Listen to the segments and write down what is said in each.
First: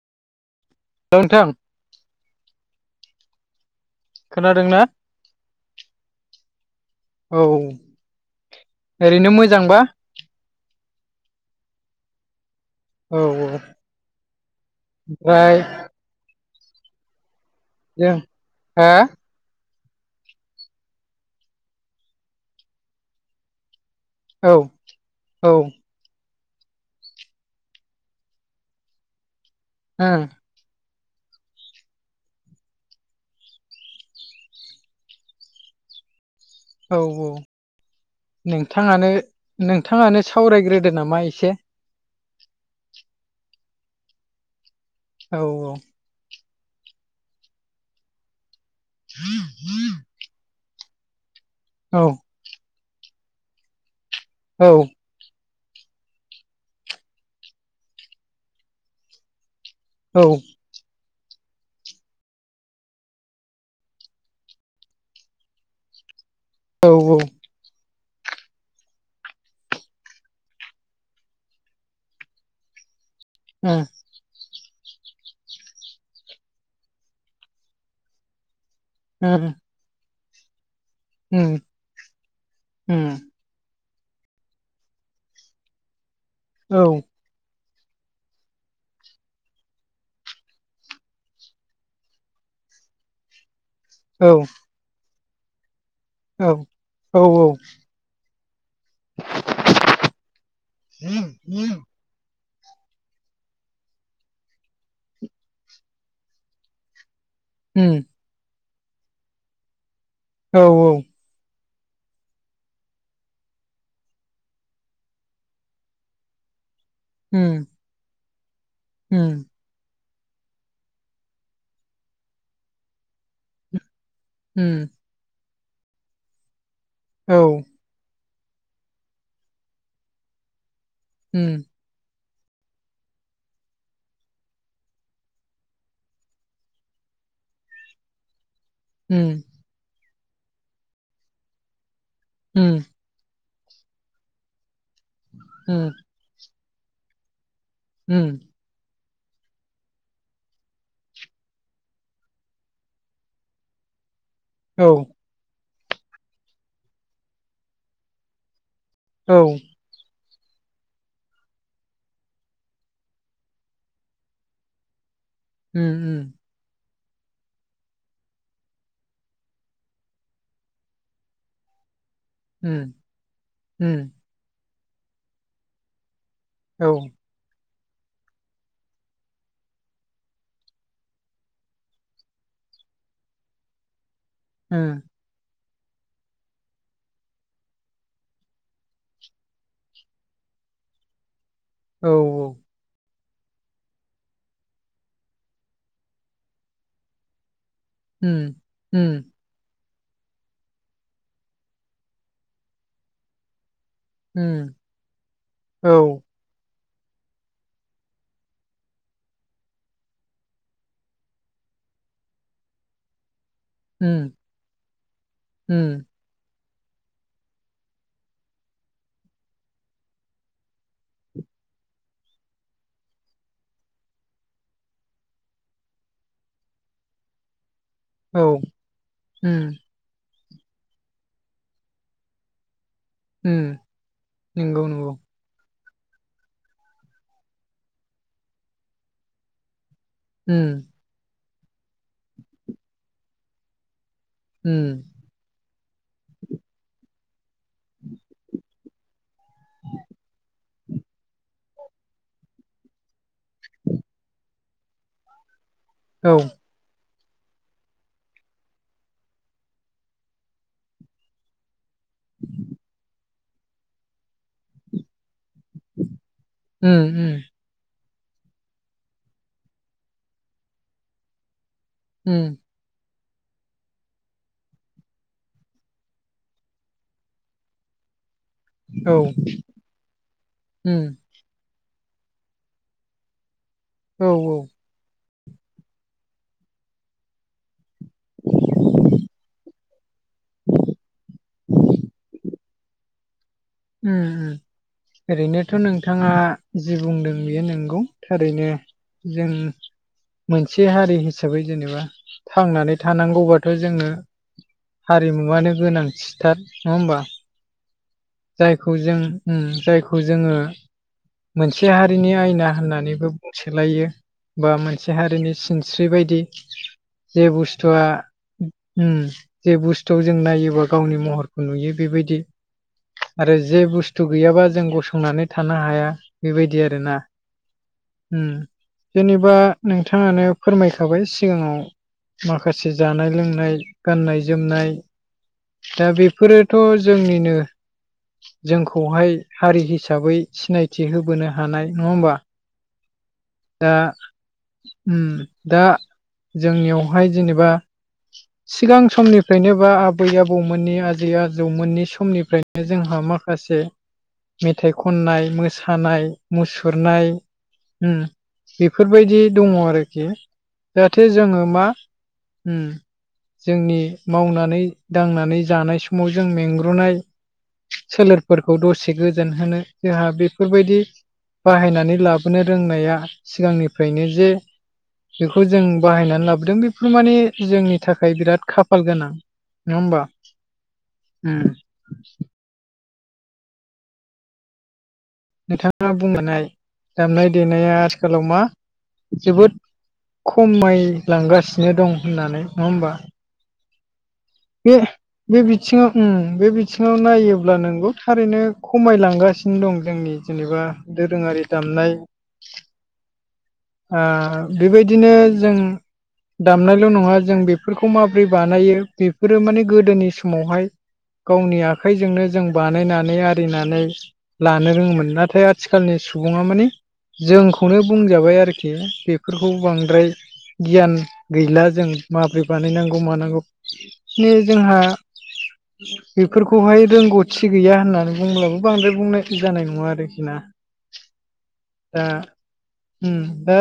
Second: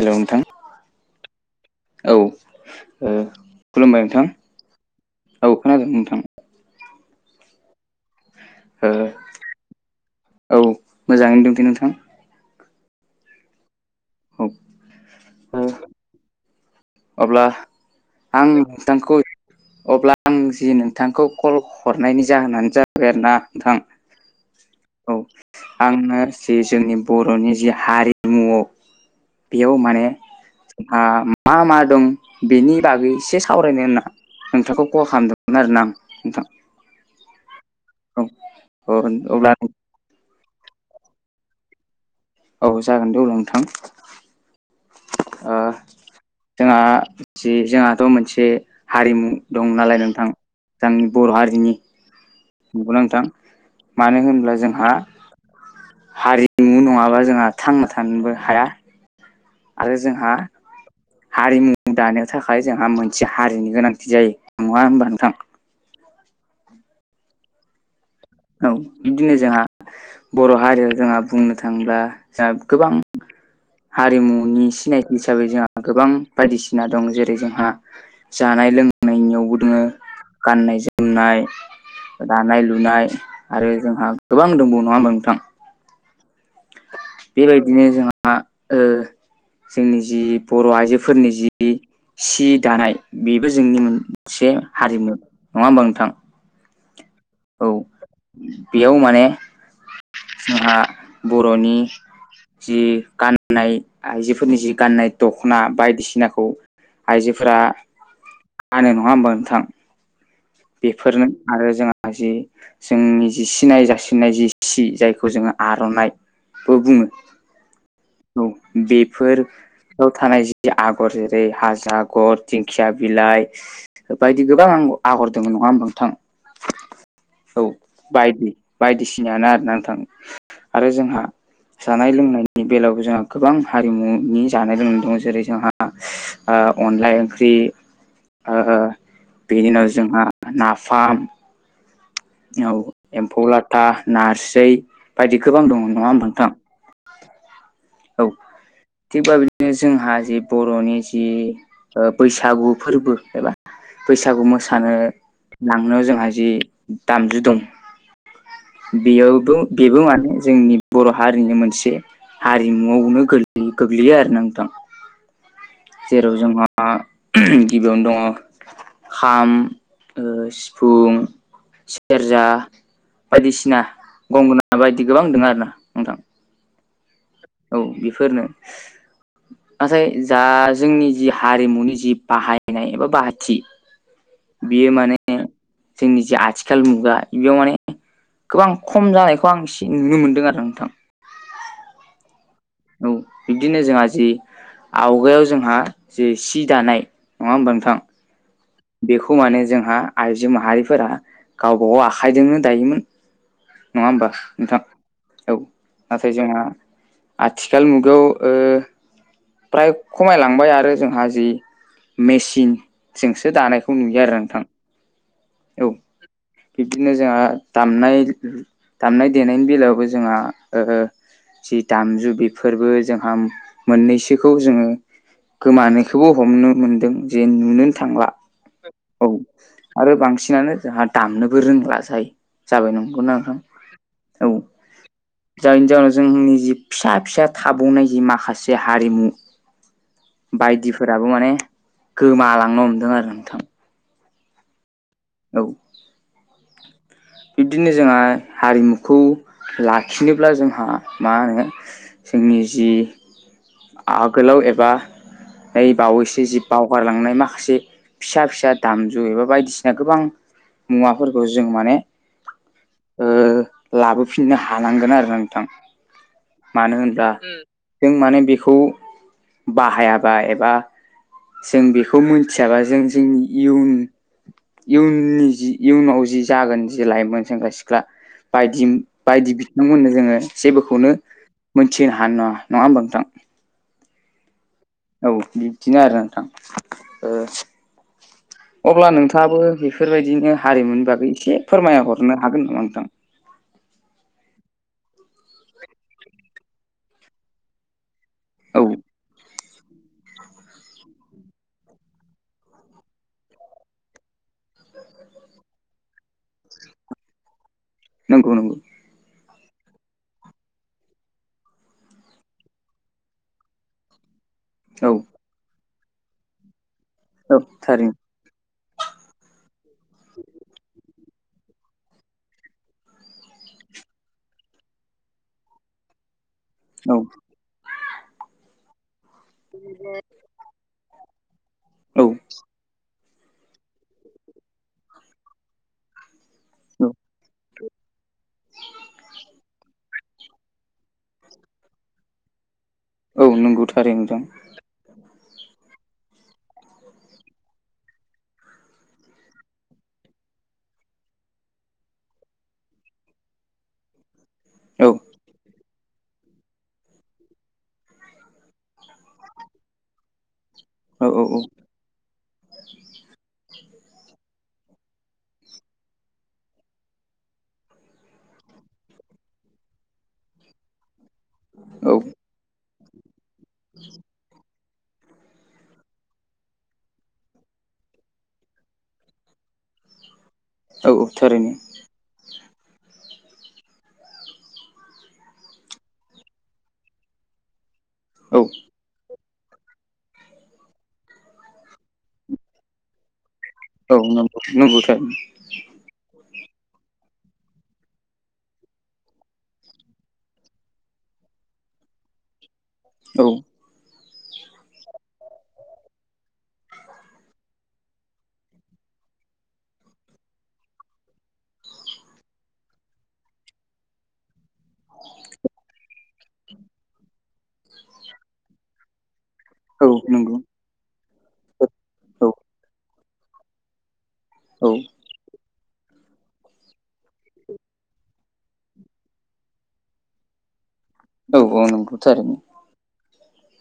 हेल' नोंथां। औ नोंथां। औ खुलुमबाय। नोंथां खोनादों ना औ खोनादों नोंथां औ। ओ ओरैनो मोजांबा। औ मोजाङैनो दंथै नोंथां। औ-औ औ ओमफ्राय। ओ अब्ला जों आं हा नोंथांखौ अब्ला आं जि नोंथांखौ कल हरनायनि जाहोनानो जाबाय आरो ना नोंथां। औ औ आङो जि जोंनि बर'नि जि हारिमु बेयाव माने औ मा-मा-मा दं बेनि बागै एसे सावरायनो होनना नोंथांखौ कल खालामदोंमोन आरोना आं नोंथां। औ-औ औ नोंथाङानो अ अब्ला नोंथाङानो सावरायग्रोदो नामा एसे औ जागोन दे अब्ला नोंथां। औ जोंहा जि जोंहाथ' मोनसे हारिमु दं नालाय नोंथां जोंनि बर' हारिनि औ। नंगौना नोंथां मानो होनब्ला औ जोंहा हारिमु नङाबा जोंहा थांना थानोबो हाया। आरो जोंहा हारिमु दानो थाखाय जोंहा मोनसे हारिनि गोनांथि जायो नङा होमबा नोंथां? औ-औ। औ बिदिनो जोंहा। बर' हारियाव जोंहा बुंनो थाङोब्ला जोंहा गोबां उम। आरिमुनि सिनायथि हिसाबै जोंहा गोबां बायदिसिना दं जेरै- जोंहा जानाय लों ओ नायनियावबो दोङो गाननाय-जोमनाय, उम उम दानाय-लुनाय। आरो जोंहा गोबां दंबावो नङा होमबा नोंथां? औ। बेबायदिनो जोंहा ओ जोंनि जि बर' आइजोफोरनि जि सि दानाय बेबो जोंनि मोन औ मोनसे हारिमु नङा होमबा नोंथां? औ-औ-औ। औ बेयाव माने जोंहा उम बर'नि जि गाननाय आइजोफोरनि जि गाननाय दख'ना बायदिसिनाखौ। आइजोफोरा फानो नङा होमबा नोंथां? औ बेफोरनो आरो जोंहा ना जि जोंनि जि सिनाय जासिनाय जि सि जायखौ जोङो आर'नाइ। बो बुङो। उम। औ बेफोर उम याव थानाय जि आगर जेरै- हाजो आगर दिंखिया बिलाइ। बायदि गोबां उम आं-आगर दङ नङा होमबा नोंथां? औ। औ बायदि बायदिसिनायानो आरोना थाङो आरो जोंहा उम। जानाय लोंनायनि बेलायावबो जोंहा गोबां हारिमुनि जानाय लोंनाय दङ जेरै- जोंहा ओ अनला ओंख्रि ओ उम। बेनि उनाव जोंहा नाफाम। उम औ एम्फौ लाथा नारसै बायदि गोबां दङ नङा होमबा नोंथां? औ। उम थिगबा बिदिनो जोंहा जि बर'नि जि ओ बैसागु फोर्बो एबा बैसागु औ मोसानो लांनो जोंहा जि दामजु दं। औ बेयावबो बेबो माने जोंनि बर' हारिनि मोनसे हारिमुआवनो गोलोयो गोग्लैयो आरो ना नोंथां उम उम जेराव जोंहा आ गिबियावनो दङ खाम, सिफुं सेरजा उम बायदिसिना उम गंगोना बायदि गोबां दं आरो ना नोंथां औ। औ बेफोरनो नाथाय जा जोंनि जि हारिमुनि जि बाहायनाय एबा बाहाथि बेयो उम माने जोंनि जा आथिखाल मुगा बेयाव माने गोबां खम जानायखौ आं एसे नुनो मोनदों आरो नोंथां। औ-औ। औ बिदिनो जोंहा जि आवगायाव जोंहा जे सि दानाय नङा होमबा नोंथां? उम। उम बेखौ माने जोंहा आइजो माहारिफोरा गावबागाव आखाइजोंनो दायोमोन। नङा होमबा उम नोंथां औ नाथाय जोंहा आथिखाल मुगायाव ओ फ्राय खमायलांबाय आरो जोंहा जि मेसिन थिं दानायखौ नुयो उम आरो नोंथां ।औ उम बिब्दिनो जोंहा दामनाय दामनाय देनायनि बेलायावबो जोंहा ओ जि दामजु बेफोरबो जोंहा मोननैसोखौ जोङो गोमानायखौबो हमनो मोनदों जे नुनो थांला औ औ उम आरो बांसिनानो जोंहा दामनोबो रोंला जाय जाबाय नंगौना नोंथां उम औ। नंगौ नंगौ जायनि जााहनाव जोंनि जि फिसा फिसा थाबावनाय जि माखासे हारिमु उम बायदिफोराबो माने गोमालांनो हमदों आरो नोंथां। हम। औ। बिब्दिनो जोंहा हारिमुखौ लाखिनोब्ला जोंहा मा होनो जोंनि जि आगोलाव एबा नैइ औ बावैसो जि बावगारलांनाय माखासे फिसा फिसा दामजु एबा बायदिसिना गोबां मुवाफोरखौ जों माने [inaudible] ओ लाबोफिननो हानांगोन आरो नोंथां मानो होनब्ला उम जों माने बेखौ बाहायाबा एबा जों बेखौ उम मिथियाबा जों जोंनि इयुन इयुननि जि इयुनाव जि जागोन जि लाइमोन सेंग्रा सिख्ला बायदि औ बायदि बिथांमोननो जोङो उम जेबोखौनो मोनथिहोनो हानाय नङा नङा होमबा नोंथां? औ औ। औ बिब्दिनो आरो नोंथां ओ अब्ला नोंथाङाबो बेफोर बेफोरबायदिनो हारिमुनि बागै एसे फोरमायहरनो हागोन नामा नोंथां? उम उम ओरैनोथ' नोंथाङा जि बुंदों बेयो नंगौ‌। थारैनो औ जों मोनसे हारि हिसाबै जेनेबा थांनानै थानांगौबाथ' जोङो हारिमुआानो गोनांथिथार नङा होमबा। नंगौ नंगौ जायखौ जों जायखौ जोङो मोनसे हारिनि आयना होननानैबो बुंसोलायो बा औ मोनसे हारिनि सिनस्रि बायदि जे औ बुस्थुआ थारैनो उम जे बुस्थु जों नायोबा गावनि महरखौ नुयो बेबायदि। आरो जे बुस्थु गैयाबा जों गसंनानै थानो हाया बेबायदि औ आरोना उम जेनेबा नोंथाङानो फोरमायखाबाय सिगाङाव औ माखासे जानाय लोंनाय गाननाय जोमनाय दा बेफोरोथ' औ जोंनिनो जोंखौहाय हारि हिसाबै सिनायथि होबोनो हानाय नङा होमबा औ दा नंगौथारै नोंथां उम दा जोंनियावहाय जेनेबा सिगां समनिफ्रायनो बा आबै आबौमोननि आजै आजौमोननि समनिफ्रायनो जोंहा माखासे मेथाइ औ खननाय मो खानाय मुसुरनाय उम बेफोरबायदि दङ आरोखि जाहाथे औ औ जोङो मा जोंनि मावनानै दांनानै जानाय समाव जों मेंग्रुनाय सोलेरफोरखौ दसे गोजोन होनो जोंहा बेफोरबायदि औ बाहायनानै लाब बेखौनो रोंनाया सिगांनिफ्रायनो जे बेखौ जों बाहायनानै लाबोदों बेफोर माने जोंनि थाखाय बिराद खाफाल गोनां नङाबा औ औ थारैनो नोंथाङा बुंबनाय दामनाय देनाया आथिखालाव मा औ जोबोद खमायलांगासिनो दं होननानै नङा होमबा औ नंगौ बे नंगौथार बे बिथिङाव बे बिथिङाव नायोब्ला नोंगौ थारैनो खमायलांगासिनो दं जोंनि जेनेबा दोरोङारि दामनाय औ ओ बेबायदिनो जों दामनायल' नङा जों बेफोरखौ माबोरै बानायो बेफोरो माने गोदोनि समावहाय गावनि आखाइजोंनो जों बानायनानै आरिनानै लानो रोङोमोन नाथाय आथिखालनि सुबुङा माने जोंखौनो बुंजाबाय आरोखि खे बेफोरखौ औ बांद्राय नंगौ गियान गैला जों औ माबोरै बानायनांगौ मानांगौ बे औ जोंहा बेफोरखौहाय रोंगौथि गैया होननानै बुंब्लाबो बांद्राय बुंनाय जानाय नङा आरोखि ना औ औन दा उम दा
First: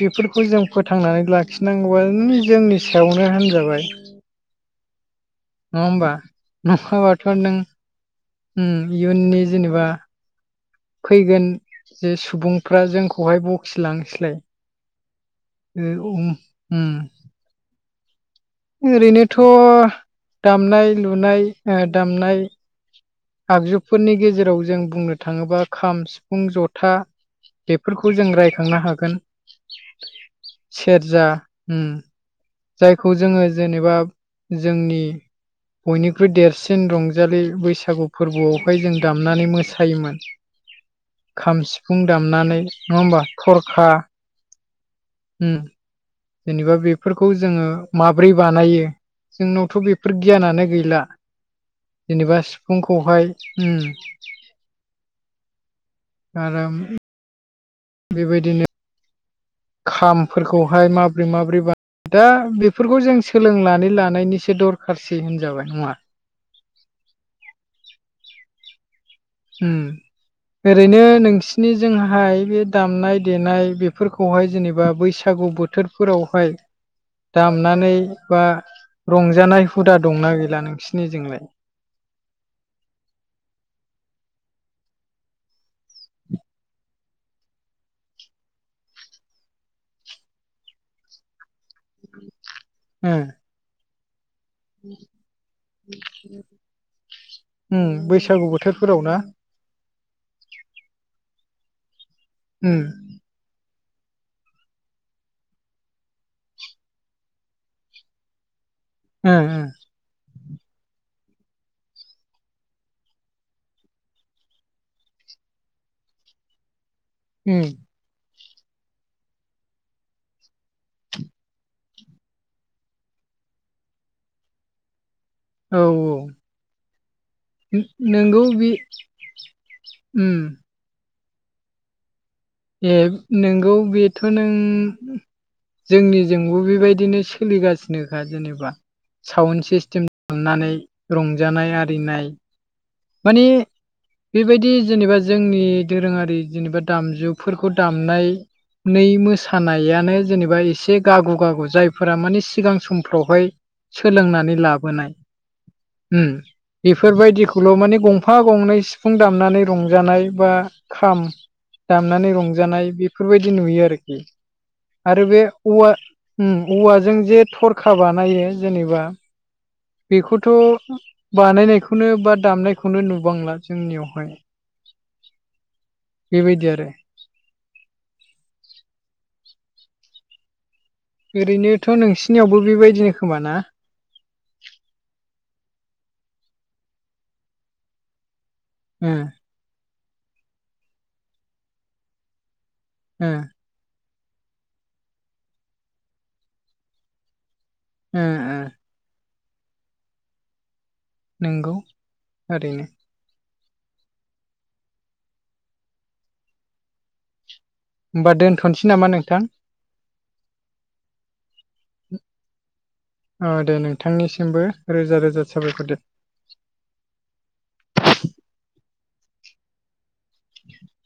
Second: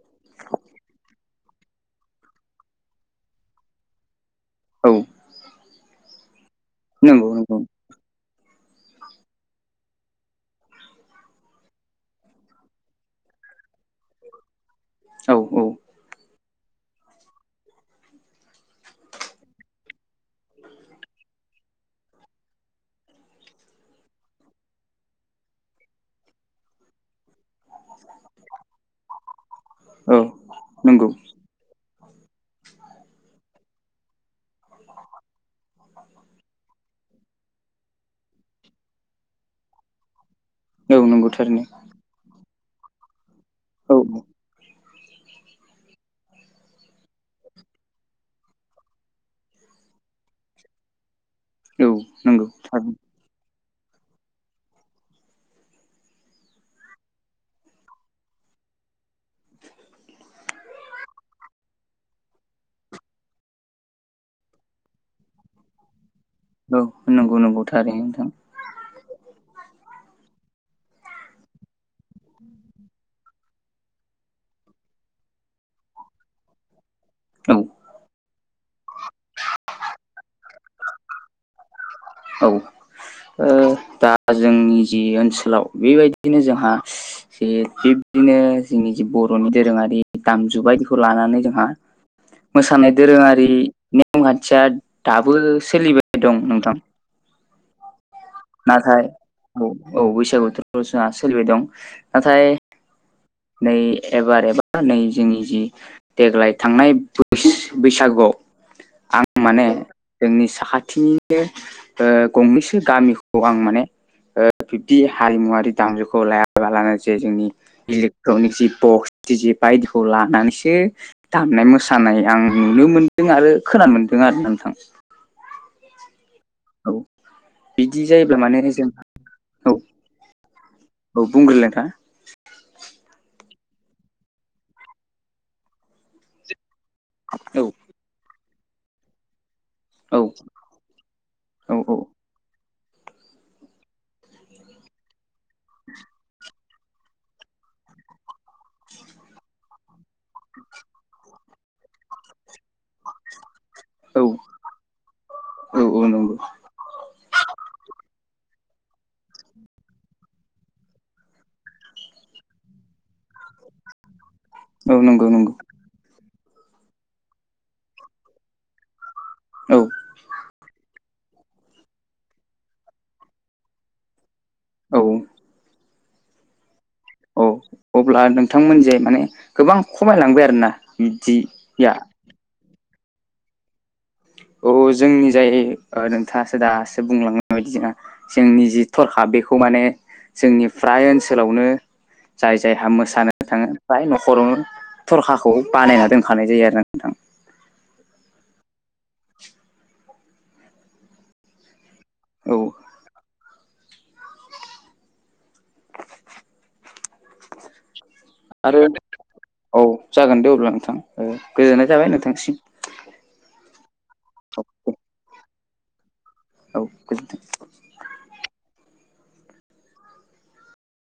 बेफोरखौ जों फोथांनानै लाखिनांगौआनो जोंनि सायावनो होनजाबाय औ नङा होमबा नंगौ नङाबाथ' नों नंगौ उम इयुननि जेनेबा फैगोन जे सुबुंफ्रा जोंखौहाय बखिलांसैलाय औ औ बे [unintelligible] ओरैनोथ' दामनाय लुनाय ओ दामनाय आगजुफोरनि गेजेराव जों बुंनो थाङोब्ला खाम सिफुं जथा बेफोरखौ जों रायखांनो हागोन औ नंगौ सेरजा उम जायखौ जोङो जेनेबा जोंनि बयनिख्रुइ देरसिन रंजालि बैसागु फोरबोआवहाय जों दामनानै मोसायोमोन औ नंगौ खाम थारैनो सिफुं दामनानै नङा होमबा थरखा औ उम जेनेबा बेफोरखौ जोङो माब्रै बानायो जोंनावथ' बेफोर गियानानो गैला औ जेनेबा नंगौ थारैनो सिफुंखौहाय उम- खाराम [unintelligible] बेबायदिनो खामफोरखौहाय माबोरै माबोरै दा बेफोरखौ जों सोलोंनानै लानायनिसो दरखारसै होनजाबाय नङा औ- नंगौ नंगौ थारै नोंथां हम- ओरैनो नोंसिनिजोंहाय बे दामनाय देनाय बेफोरखौहाय जेनेबा बैसागु बोथोरफोरावहाय [unintelligible] दामनानै बा रंजानाय हुदा दंना गैला नोंसिनि जोंलाय औ- ओ- दा जोंनि जि ओनसोलाव बेबायदिनो जोंहा जे थि बिदिनो जोंनि जे बर'नि दोरोङारि दामजु बायदिखौ लानानै जोंहा मोसानाय ओ दोरोङारि नेम खान्थिया दाबो सोलिबाय दं नोंथां उम- बैसागु नाथाय बोथोरफोराव ना? औ- औ- बैसागु बोथोराव जोंहा सोलिबाय दं नाथाय उम- नै एबार एबा नै जोंनि जि देग्लाय थांनाय ब [unintelligible] बैसागुआव आं ओ ओ माने जोंनि साखाथिनिनो ओ- गंनैसो गामिखौ आं माने ओ- बिब्दि हारिमुवरारि दामजुखौ लाया ा [unintelligible] गा लानानै जे जोंनि उम इलेक्ट्रनिक जि बक्स ज बायदिखौ लानानैसो दामनाय मोसानाय आं नुनो मोन्दों आरो खोनानो मोनदों आरो नोंथां औ- औ औ बिदि जायोब्ला नोंगौ माने बे- जों औ उम- औ- बुंग्रोलाय नोंथां ए नोंगौ बेथ' नों जोंनिजोंबो बेबायदि बिदिनो औ सोलिगासिनोखा जेनेबा साउ सिस [unintelligible] [unintelligible] म औ थांनानै रंजानाय आरिनाय माने बेबायदि जेनेबा जोंनि दोरोङारि जेनेबा दामजुफोरखौ दामनाय नै मोसानायानो जेनेबा एसे गागु गागु जायफोरा माने सिगां सम हाय औ सोलोंनानै लाबोनाय औ औ नंगौ बेफोरबायदिखौ स्कुलाव माने गंफा गंनै सिफुं दामनानै रंजानाय बा खाम दामनानै रंजानाय बेफोरबायदि नुयो आरोखि औ आरो नंगौ बे नंगौ औवा उम- औवाजों जे थरखा बानायो जेनेबा औ बेखौथ' बानायनायखौनो बा दामनायखौनो नुबांला जोंनियावहाय औ- बेबायदि आरो औ- अब्ला नोंथांमोन जे माने गोबां खमायलांबाय आरोना ओरैनोथ' बिदिया नोंसिनियावबो बेबायदिनो खोमा ना औ- जोंनि जाय ओ- नोंथाङासो दासो बुंलांनाय बायदि जोंहा जोंनि जि ओ थरखा बे खौ माने जोंनि फ्राय ओनसोलावनो जाय जायहा ओ मोसानो थाङो ओमफ्राय न'खरावनो थरखाखौ बानायना दोनखानाय जायो आरो नोंथां ओ- ओ नंगौ औ ओरैनो होमबा आरो दोनथ'नोसै नामा नोंथां औ जागोन दे अब्ला नोंथां ओ गोजोननाय थाबाय नोंथांसिम। अ दे नोंथांनिसिमबो औ रोजा रोजा साबायखर दे। औ गोजोनथों। [inaudible]